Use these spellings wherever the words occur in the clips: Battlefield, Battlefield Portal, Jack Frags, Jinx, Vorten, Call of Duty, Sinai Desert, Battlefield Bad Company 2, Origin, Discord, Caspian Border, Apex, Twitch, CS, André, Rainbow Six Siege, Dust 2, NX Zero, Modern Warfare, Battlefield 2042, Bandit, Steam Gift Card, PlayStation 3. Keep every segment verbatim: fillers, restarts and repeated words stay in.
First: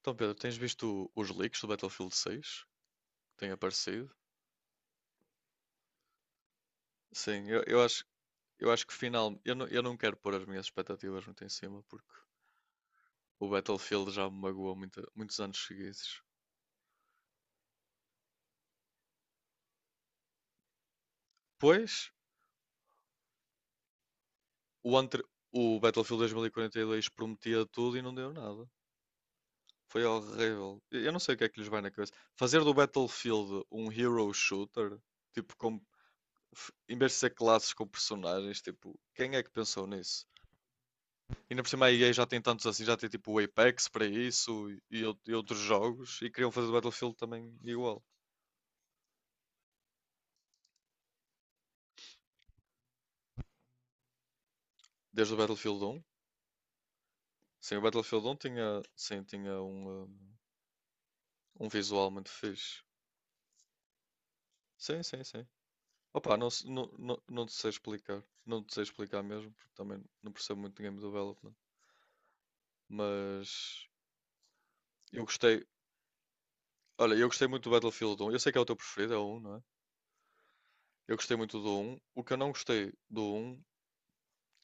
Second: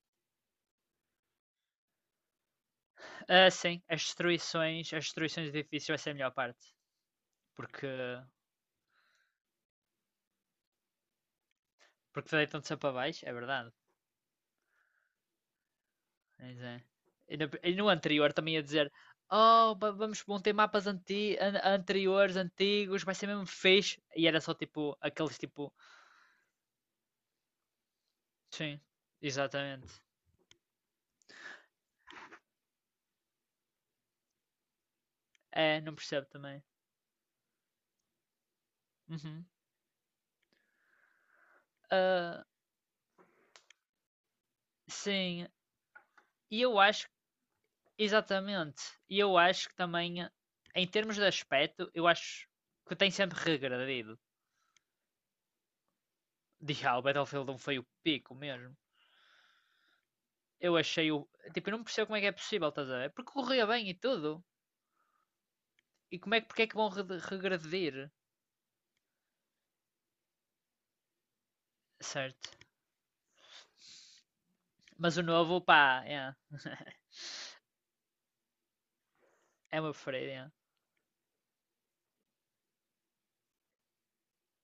Então, Pedro, tens visto os leaks do Battlefield seis que têm Ah, sim, as aparecido? destruições, as destruições de edifícios vai ser a melhor parte. Sim, eu, eu Porque, acho, eu acho que final, eu não, eu não quero pôr as minhas expectativas muito em cima porque porque deitam-se para baixo, é o verdade. Battlefield já me magoou muita- muitos anos seguidos. Mas é. E no, e no anterior também ia dizer: Oh, va- vamos, vão ter mapas anti, an- Pois, anteriores, antigos, vai ser mesmo fixe. E era só o, tipo anter- aqueles tipo. o Battlefield dois mil e quarenta e dois prometia tudo e não deu nada. Sim, exatamente. Foi horrível. Eu eu não sei o que é que lhes vai na cabeça. Fazer do Battlefield um hero shooter, tipo, com, É, não percebo também. f- em vez de ser classes com personagens, tipo, quem é Uhum. que pensou nisso? Ainda por cima a E A já tem Ah, tantos assim, já tem tipo o Apex para isso e, ou- e sim, outros jogos e queriam e fazer o eu acho, Battlefield também igual. exatamente, e eu acho que também, em termos de aspecto, eu acho que tem sempre regredido. Desde o Battlefield um. Já, o Battlefield um Sim, foi o o Battlefield pico um mesmo. tinha, sim, tinha um, um, Eu achei o. um Tipo, eu não percebo visual como é que muito é possível, fixe. estás a ver? Porque corria bem e tudo. Sim, sim, sim. E como Opa, é que, não, porque se- é que não, vão re- não, não te sei regredir? explicar. Não te sei explicar mesmo, porque também não percebo muito de game development. Certo. Mas Mas eu o novo, gostei. pá, é. Olha, eu gostei muito do Battlefield um. Eu sei que é o teu preferido, é o um, não é? É uma preferida, é. Eu gostei muito do um. O que eu não gostei do um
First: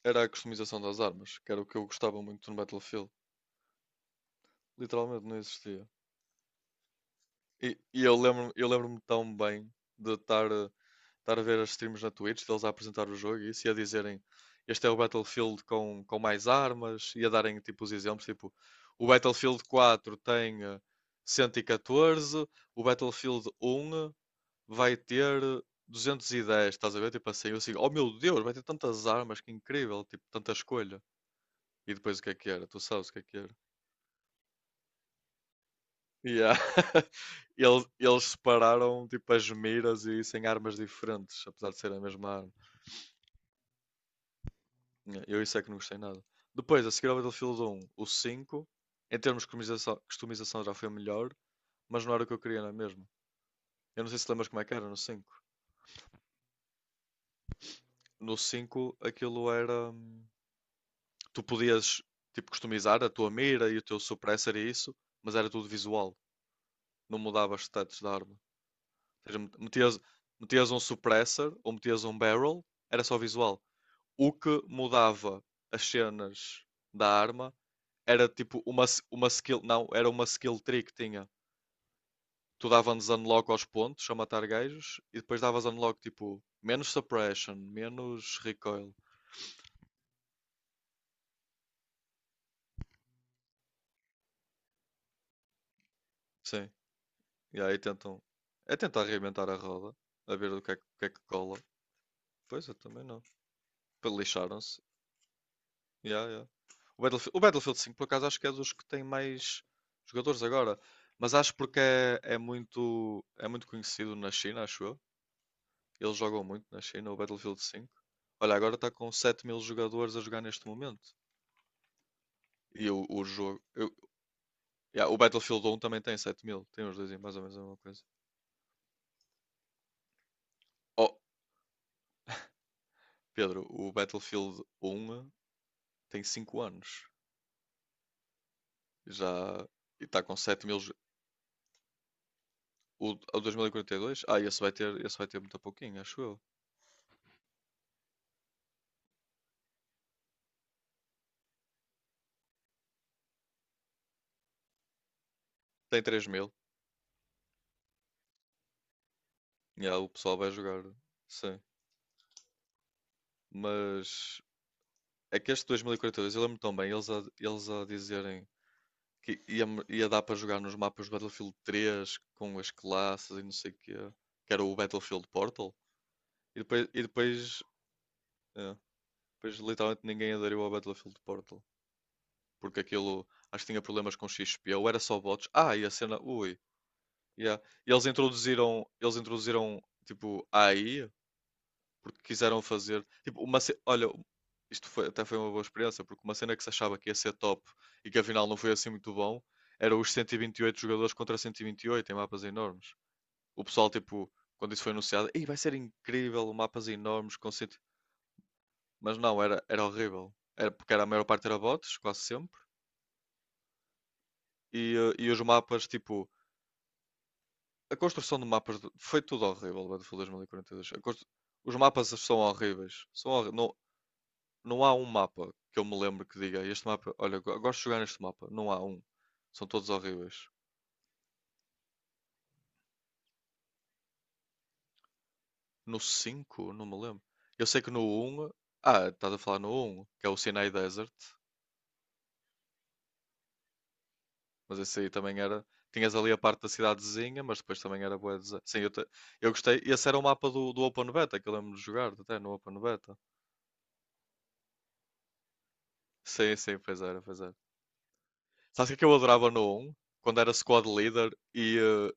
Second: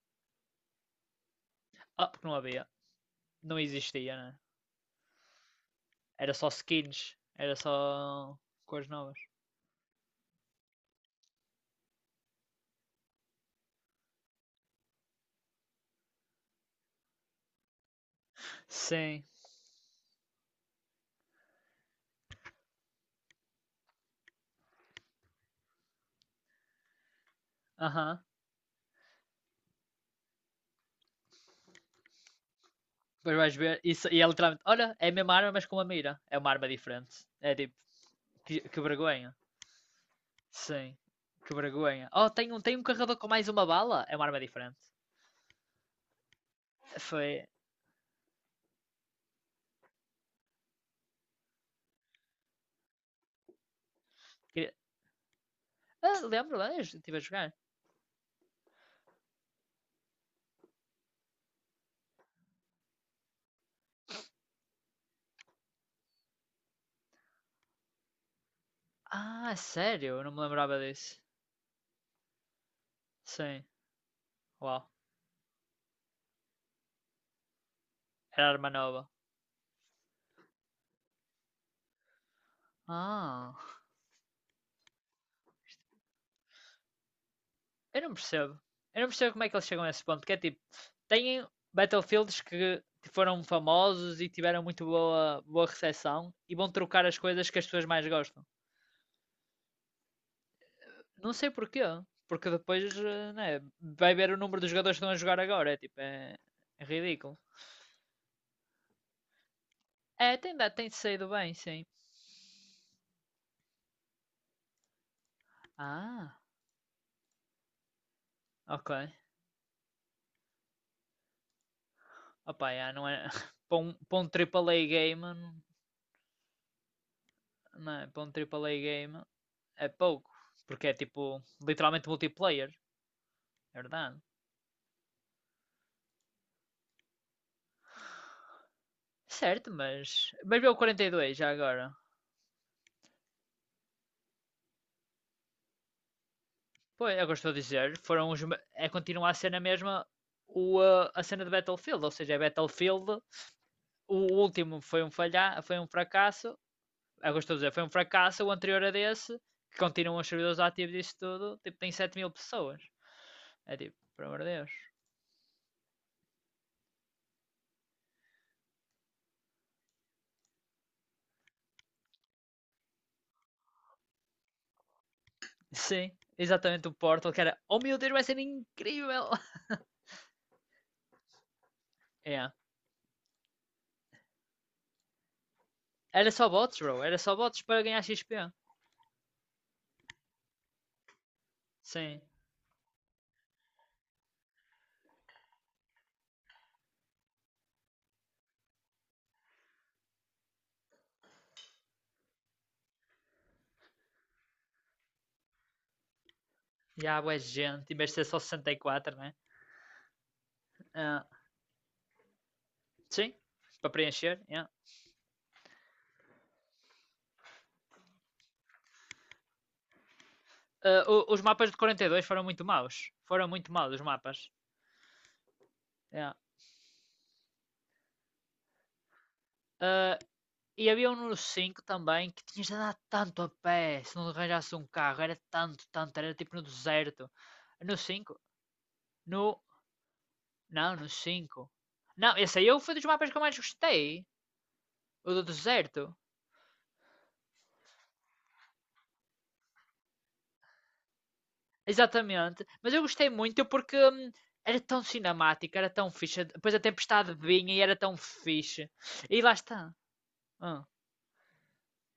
era a customização das armas, que era o que eu Ah, gostava porque não muito no havia. Battlefield. Não existia, né? Literalmente não existia. Era só skins. Era E, e eu só lembro, eu cores lembro-me novas. tão bem de estar, a- estar a ver as streams na Twitch, deles a apresentar o jogo e isso e a dizerem este é o Battlefield com, com mais armas e a darem tipo os exemplos, tipo o Sim. Battlefield quatro tem eh, cento e catorze, o Battlefield um vai ter eh, duzentos e dez, estás a ver? Tipo assim, eu assim, oh Aham. meu Uhum. Deus, vai ter tantas armas, que incrível, tipo, tanta escolha. E depois o que é que era? Tu sabes o que é que era? Depois vais ver. Isso, e é literalmente. Olha, é a mesma arma, mas com uma mira. É uma Yeah. arma diferente. É tipo. Eles, eles Que, que separaram tipo vergonha. as miras e isso em armas Sim. diferentes, Que apesar de serem a vergonha. Oh, mesma arma. tem um, tem um carregador com mais uma bala? É uma arma diferente. Yeah, eu isso é que não gostei nada. Depois, a seguir ao Foi. Battlefield um, o cinco em termos de customização, customização já foi melhor, mas não era o que eu queria, não é mesmo? Eu não sei se lembras como é que era no cinco. Ah, lembro, lá, eu estive a jogar. No cinco aquilo era. hum, Tu podias tipo customizar a tua mira e o teu suppressor e isso, mas era tudo visual, não mudava os status da arma. Ou seja, Ah, metias, sério? Eu não me metias lembrava um disso. suppressor ou metias um barrel, era só visual. Sim. O que Uau. mudava as cenas da arma era Era tipo arma uma, nova. uma skill. Não, era uma skill tree que tinha. Tu davas unlock Ah. aos pontos a matar gajos e depois davas unlock tipo menos suppression, Eu não menos percebo. recoil. Eu não percebo como é que eles chegam a esse ponto. Que é tipo. Têm Battlefields que foram famosos e tiveram muito boa, boa recepção e Sim. vão trocar as coisas E que as aí pessoas mais tentam. gostam. É tentar reinventar a roda, a ver o que é, que o que é que Não sei cola. porquê. Porque Pois eu depois também não. né, Pe- vai ver o número dos Lixaram-se. jogadores que estão a jogar agora. É tipo. Yeah, É, yeah. é O Battlefield, ridículo. o Battlefield cinco, por acaso, acho que é dos que tem mais É, jogadores tem, agora. tem saído Mas acho bem, porque sim. é, é muito, é muito conhecido na China, acho eu. Eles Ah, jogam muito na China, o Battlefield cinco. Olha, agora está ok. com sete mil jogadores a jogar neste momento. Opa, E yeah, o, não o é... jogo. para, eu- um, para um A A A yeah, o game, Battlefield um também tem sete mil. Tem os dois em mais ou menos a mesma não coisa. é? Para um triple A game é pouco, porque é Oh, tipo literalmente multiplayer, Pedro, é o verdade. Battlefield um tem cinco anos. Já. Certo, E está mas. com Mas sete veio o mil. jo- quarenta e dois já agora. O, o dois mil e quarenta e dois? Ah, esse vai ter, esse vai ter muito pouquinho, acho eu. Pois, é o que eu estou a dizer, foram os. É continuar a cena mesma o, uh, a cena de Battlefield, ou seja, é Battlefield, o último foi um falha, foi um Tem três fracasso, mil. é o que eu estou a dizer, foi um fracasso, o anterior a desse, que Yeah, o continuam os pessoal vai servidores jogar. ativos disso tudo, Sim. tipo, tem sete mil pessoas. É tipo, por amor Mas de Deus. é que este dois mil e quarenta e dois, eu lembro tão bem, eles a, eles a dizerem que ia, ia dar para jogar nos mapas do Battlefield três com as classes e não sei o quê, que era o Battlefield Portal. Sim, E depois, exatamente o e Portal, que era, depois, oh meu Deus, vai ser é, incrível! depois literalmente ninguém aderiu ao Battlefield Portal, É. porque aquilo acho que tinha problemas com X P, ou era só bots. Ah, e a cena, Era só ui, bots, bro, era só bots yeah. para E ganhar eles X P. introduziram, eles introduziram tipo A I porque Sim. quiseram fazer. Tipo, uma ce- olha, isto foi, até foi uma boa experiência, porque uma cena que se achava que ia ser top e que afinal não foi assim muito bom, era os cento e vinte e oito jogadores contra cento e vinte e oito em mapas enormes. O pessoal, tipo, quando isso foi anunciado, ei, vai ser incrível, mapas E há enormes boa com cem... gente, em vez de ser só sessenta e quatro, Mas né? não, era, era horrível. Era porque era, a maior Ah, parte era bots, quase sempre. sim, para preencher. Yeah. E, eh, e os mapas, tipo, a construção de mapas do- foi tudo horrível, Battlefield dois mil e quarenta e dois. A Ah, constru- os mapas os de quarenta mapas e dois são foram muito maus. horríveis. São Foram horr- muito não, maus os mapas. não há um mapa que eu me lembro Yeah. que diga este mapa, olha, go- gosto de jogar neste mapa. Não há um. São todos Ah, horríveis. e havia um número cinco também que tinhas de andar tanto a pé se não arranjasse um carro. Era tanto, No tanto, era tipo no cinco não me lembro. deserto. Eu sei que No no cinco um ah, estás a falar no no um que é o Sinai Não, no Desert, cinco. Não, esse aí foi dos mapas que eu mais gostei. mas esse aí O também do era. deserto. Tinhas ali a parte da cidadezinha, mas depois também era boa. Sim, eu, te- eu gostei. Esse era o mapa do, do Open Beta, que eu lembro de jogar até no Exatamente. Open Mas eu Beta. gostei muito porque hum, era tão cinemático, era tão fixe. Sim, Depois sim, a pois era, tempestade pois era. vinha e era tão Sabe o fixe. que é que eu E adorava lá no está. um? Quando era Aham. squad leader e, eh,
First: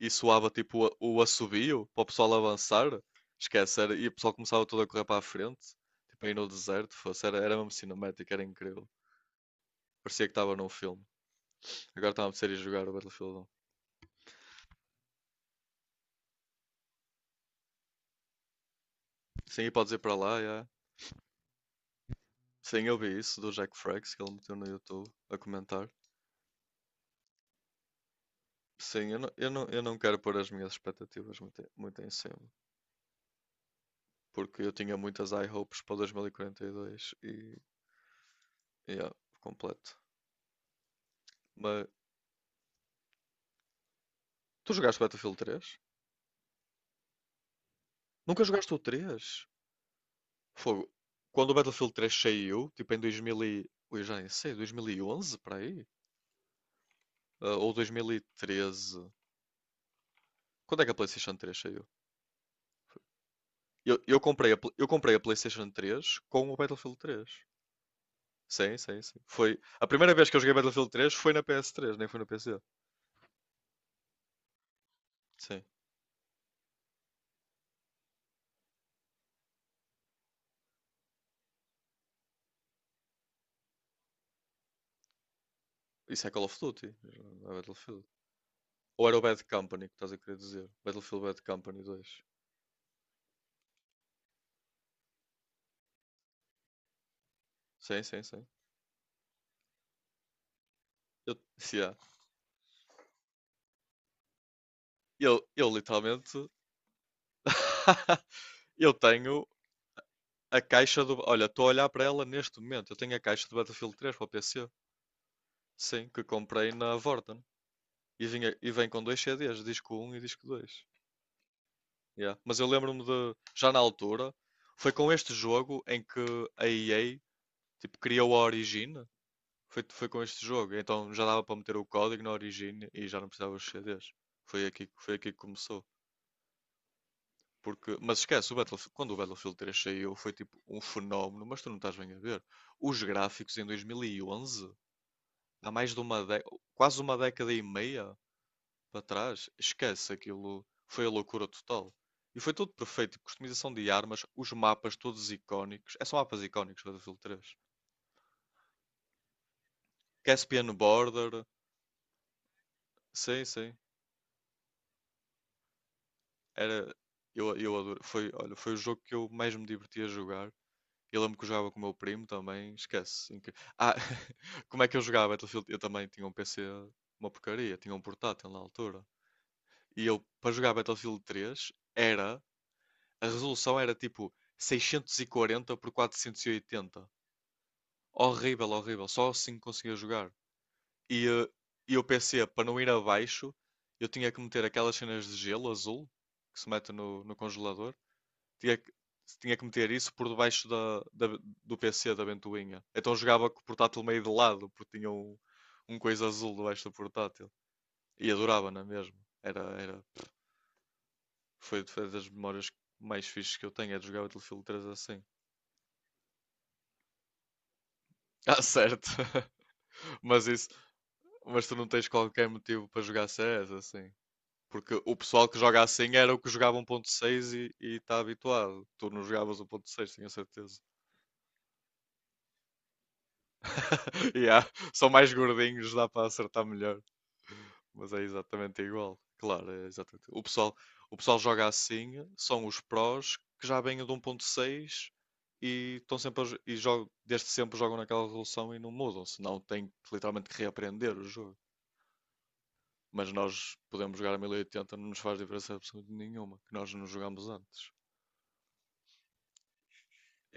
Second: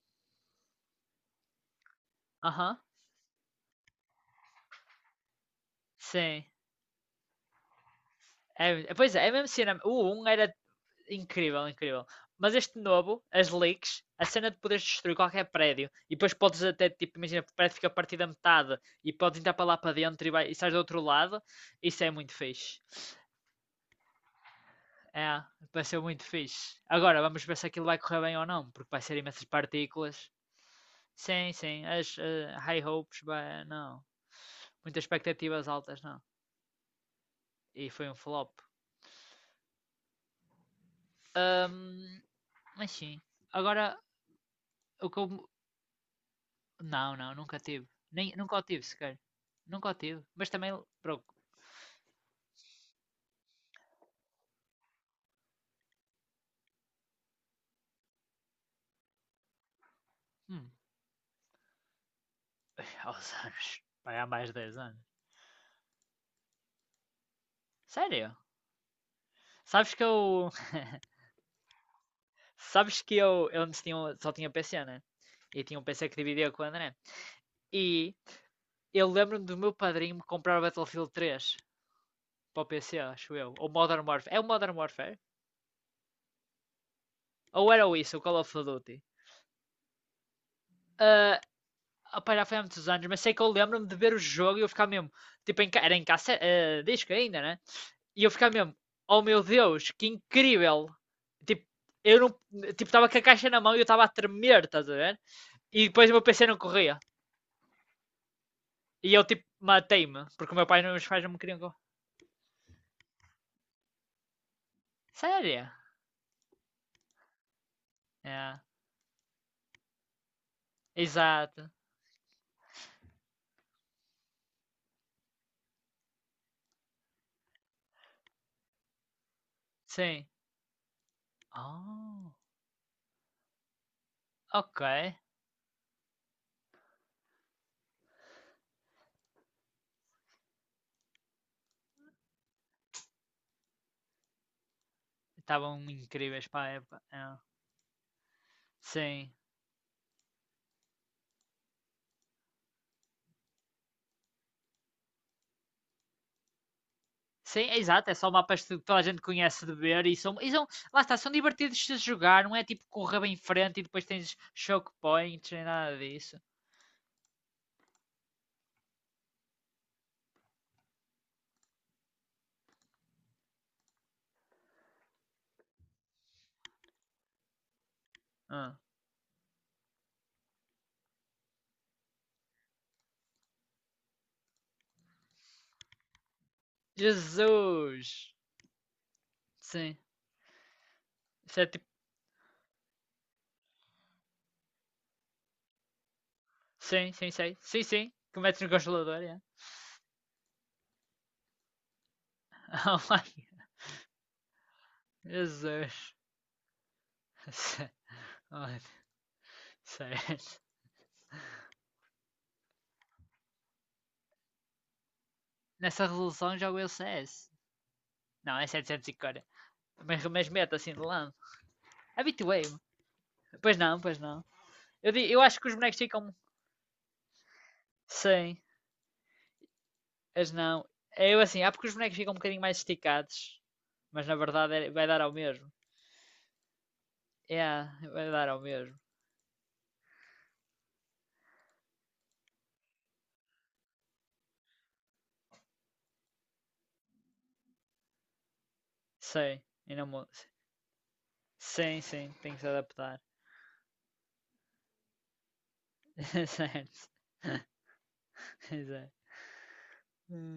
e soava tipo o o assobio para o pessoal Aham. avançar. Esquece, era, e o pessoal começava todo a correr para a frente, tipo aí Sim. no deserto. Fosse, era, era mesmo cinemático, era É, incrível. é, pois é, é mesmo cinema. O Parecia um que era estava num filme. incrível, incrível. Agora estava a ser a Mas este jogar o novo, Battlefield um. as leaks, a cena de poderes destruir qualquer prédio e depois podes até, tipo, imagina, o prédio fica partido da metade e podes entrar Sim, para e lá podes para ir para dentro e, lá, vai, e já. sais do outro lado, isso é muito fixe. Sim, eu vi isso do Jack Frags que ele meteu no YouTube a É, vai comentar. ser muito fixe. Agora, vamos ver se aquilo vai correr bem ou não, porque vai Sim, ser eu não, imensas eu não, eu não quero partículas. pôr as minhas expectativas Sim, muito, em- sim, muito em as cima. eh, high hopes, vai- não. Porque eu tinha Muitas muitas high expectativas hopes para altas, não. dois mil e quarenta e dois e, quarenta e dois E foi um flop. e, yeah, completo. Mas Ahm, mas sim. Agora, tu jogaste o que Battlefield eu... três? Não, não, nunca tive. Nem, Nunca nunca o jogaste o tive sequer. três? Nunca o tive. Mas também, Fogo. bro, Quando o Battlefield três saiu, tipo em dois mil e... Ui, já nem sei, dois mil e onze para aí? Ah, ou dois mil e treze? hum, Quando é que a PlayStation três saiu? aos anos. Eu, Vai eu há mais comprei de a, pl- dez eu anos. comprei a PlayStation três com o Battlefield três. Sério? Sim, sim, sim. Foi a Sabes que primeira vez que eu eu... joguei Battlefield três foi na P S três, nem foi no P C. Sabes que eu, eu antes tinha, um- só tinha P C, né? Sim. E tinha um P C que dividia com o André. E eu lembro-me do meu padrinho me comprar o Battlefield três para o P C, acho eu. Ou Modern Warfare. É o Modern Warfare? Isso é Call of Duty, não é Ou era o Battlefield. isso, o Call of Duty? Ou era o Bad Company que estás a querer dizer? Battlefield Ah, Bad Company dois. opá, já foi há muitos anos, mas sei que eu lembro-me de ver o jogo e eu ficar mesmo. Tipo, em, era em cassete, eh, disco ainda, né? Sim, sim, E eu sim. ficar mesmo, oh meu Deus, que incrível! Eu, Tipo, yeah, eu não. Tipo, estava com a caixa na mão e eu estava a tremer, estás a ver? Eu, eu E depois o meu P C literalmente. não corria. Eu E eu, tipo, tenho matei-me, porque o a meu pai e os caixa meus do. pais não me Olha, queriam. estou a co- olhar para ela neste momento. Eu tenho a caixa do Battlefield três para o P C. Sério? Sim, que comprei na Vorten. E, vinha, É, e vem com dois C Ds, disco um e disco dois. exato. Yeah. Mas eu lembro-me de. Já na altura, foi com este jogo em que a E A tipo, criou a Origin. Foi, foi com Sim. este jogo. Então já dava para meter o código na Oh. Origin e já não precisava dos C Ds. Foi Ok, aqui, foi aqui que começou. Porque, mas esquece, o Battlefield, quando o Battlefield três saiu foi tipo um fenómeno, mas tu não estás bem a ver. Os gráficos em dois mil e onze, há estavam mais de uma incríveis década, para a quase época. uma É. década e meia para Sim. trás, esquece aquilo, foi a loucura total. E foi tudo perfeito, tipo, customização de armas, os mapas todos icónicos, é, são mapas icónicos do Battlefield três. Sim, é exato, é só mapas que toda a gente conhece de ver e são, e são, Caspian lá está, são Border, divertidos de se jogar, não é tipo correr bem em sim, sim, frente e depois tens choke points, nem nada disso. era, eu, eu adoro, foi, olha, foi o jogo que eu mais me diverti a jogar. Eu lembro que eu jogava com o meu primo também, esquece. Inc- Ah, como é que eu jogava Battlefield? Eu também tinha um P C, uma porcaria, tinha um portátil na Ah. altura. E eu, para jogar Battlefield três, era, a resolução era tipo seiscentos e quarenta por quatrocentos e oitenta. Jesus! Horrível, horrível, só assim conseguia Sim, jogar. E, eh, isso é tipo, e o P C, para não ir abaixo, eu tinha que meter aquelas cenas de gelo azul que se mete sim, no, sim, no sei, sim, congelador. sim, que metes no tinha, que- congelador, é. Tinha que meter isso por debaixo da, da- do P C da ventoinha. Oh, Então my- jogava com o portátil meio de lado, porque tinha um, um Jesus! coisa azul debaixo do portátil. Sé- E adorava, Olha, não é mesmo? Era, era, sério. foi, foi das memórias mais fixes que eu tenho, é de jogar o Battlefield três assim. Nessa resolução jogo eu C S. Não, Ah, é certo. setecentos e quarenta. Mas, Mas mas isso, meto assim de lado. mas tu não tens qualquer Habituei-me. motivo para jogar C S Pois não, assim. pois não. Porque Eu, o di- eu pessoal acho que que os joga bonecos assim era ficam o que jogava um ponto seis e está sim, habituado. Tu não jogavas um ponto seis, tenho as certeza. não. É. Eu assim, há porque os bonecos ficam um bocadinho mais esticados, mas na Yeah, verdade é- vai são dar mais ao mesmo. gordinhos, dá para acertar melhor. É, Mas é vai dar ao exatamente mesmo. igual. Claro, é exatamente. O pessoal, o pessoal joga assim, são os prós que já vêm do um ponto seis e estão sempre a jo- e jogam, desde sempre jogam naquela resolução e não mudam, senão Sim, têm que e não mu- literalmente que reaprender o jogo. Sim, sim, tem que se adaptar. Mas nós podemos jogar a mil e oitenta, não nos faz diferença absolutamente nenhuma, que nós não Certo, jogámos antes. exato.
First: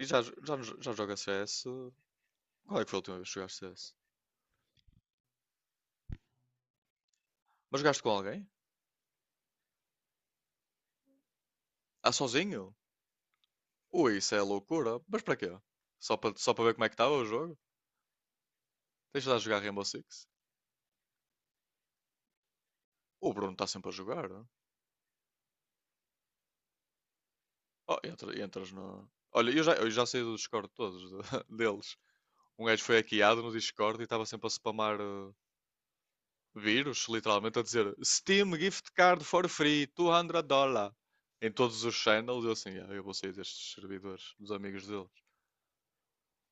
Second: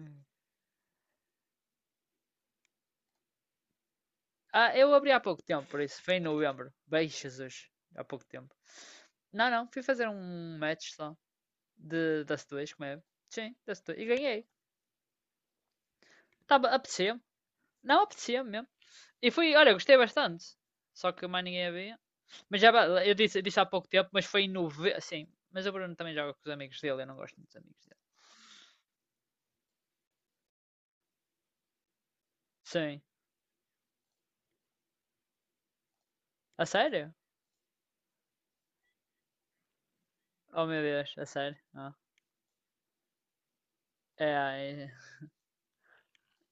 E já, jo- já, nos- já joga C S? Qual é que foi a última vez que jogaste C S? Ah, eu abri há pouco tempo, por isso, foi em novembro. Beijo, Jesus, Mas jogaste há com pouco alguém? tempo. Não, não, fui fazer um match só Ah, de Dust dois, sozinho? como é? Sim, Dust dois, e Ui, isso é ganhei. loucura. Mas para quê? Só para, só para Tava, ver como é que estava apetecia-me, o jogo? não apetecia-me mesmo. Tens de E lá fui, jogar olha, Rainbow gostei Six? bastante. Só que mais ninguém havia. Mas já eu O disse, Bruno disse está há pouco sempre a tempo, mas jogar. foi em novembro. Sim, mas o Bruno também joga com os amigos dele, eu não gosto muito dos amigos Oh, dele. entra- entras no. Olha, eu já, eu já saí do Discord todos de- deles. Um gajo foi Sim. hackeado no Discord e estava sempre a spamar eh, A vírus, sério? literalmente, a dizer Steam Gift Card for free, duzentos Oh meu dólares Deus, a em sério? todos Ah. os channels, eu assim, "Ah, eu vou sair destes É, servidores, dos amigos é- deles."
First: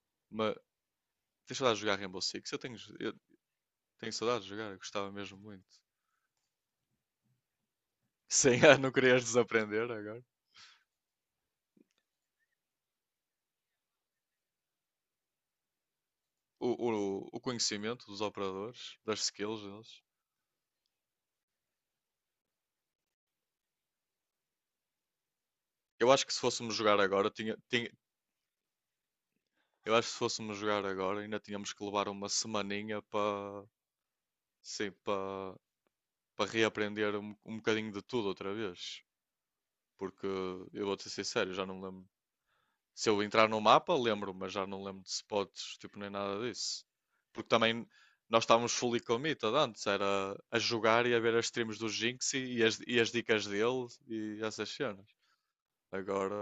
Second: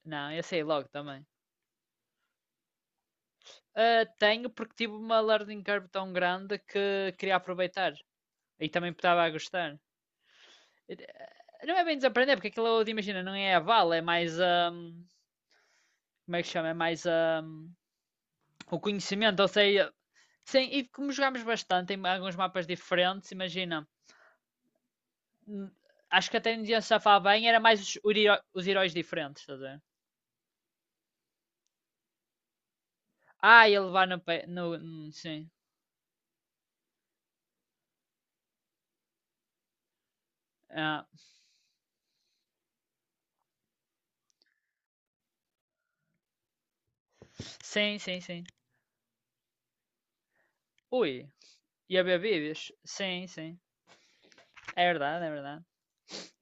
não, eu Mas sei logo também. deixa eu lá jogar Rainbow Six, eu tenho, eu Ah, tenho saudades tenho de jogar, porque eu tive gostava uma mesmo learning muito. curve tão grande que queria aproveitar. Sem E ah, não também estava querias a gostar. desaprender agora? Eh, Não é bem desaprender, porque aquilo, imagina, não é a vala, é mais a. Um, como é que O, chama? É mais o, o a. Um, conhecimento dos o operadores, das conhecimento, ou skills sei, deles. sim, e como jogámos bastante em alguns mapas diferentes, imagina, hum, Eu acho acho que que se até não fôssemos ia jogar safar agora, bem, tinha, era mais tinha- os, o heró- os heróis diferentes, estás a ver? eu acho que se fôssemos jogar agora, ainda tínhamos que levar uma semaninha para, Ah, ia levar no, pe- no, sim, hum, sim. para, para reaprender um, um bocadinho de tudo outra vez. Porque eu vou-te Ah, ser sincero, já não me lembro. Se eu entrar no mapa, lembro, mas já não lembro de spots, tipo, nem nada disso. Porque também sim, sim, nós sim. estávamos fully committed antes, era a jogar e a Ui, ver as streams do ia ver Jinx e, e vídeos? as, e as Sim, dicas sim. dele e essas É cenas. verdade, é verdade.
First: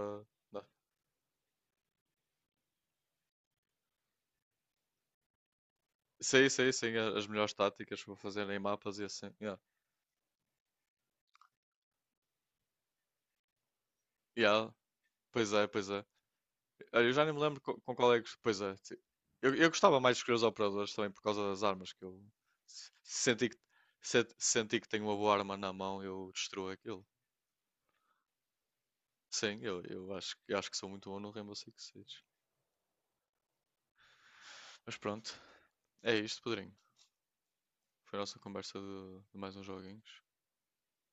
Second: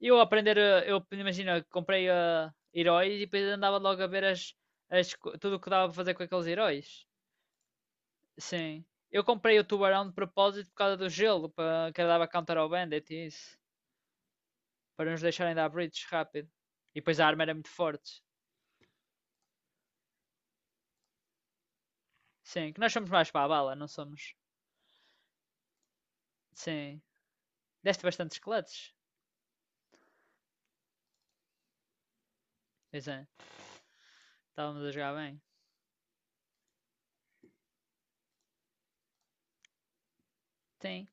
Eu aprender, eh, eu imagina, comprei eh, heróis e depois andava logo a ver as, as, co- tudo o que dava para fazer com aqueles sei, sei, sei, heróis. as melhores táticas para fazer em Sim. mapas e Eu assim. Yeah. comprei o tubarão de propósito por causa do gelo, para que dava counter ao Bandit e isso. Yeah, Para nos pois deixarem é, dar pois é. breaches rápido. E Olha, eu depois já a nem me arma era lembro muito co- com, qual forte. é que. Pois é. Ti- Eu, eu gostava mais de escolher os operadores também por causa das armas que eu Sim, que se- nós somos mais para a senti que, bala, não se- somos? senti que tenho uma boa arma na mão, eu destruo Sim. aquilo. Deste bastantes clutches. Sim, eu, eu acho, eu acho que sou muito bom no Rainbow Six Siege. Pois é, estávamos a Mas jogar pronto, bem. é isto, Pedrinho. Foi a nossa conversa de, de mais uns joguinhos. Sim.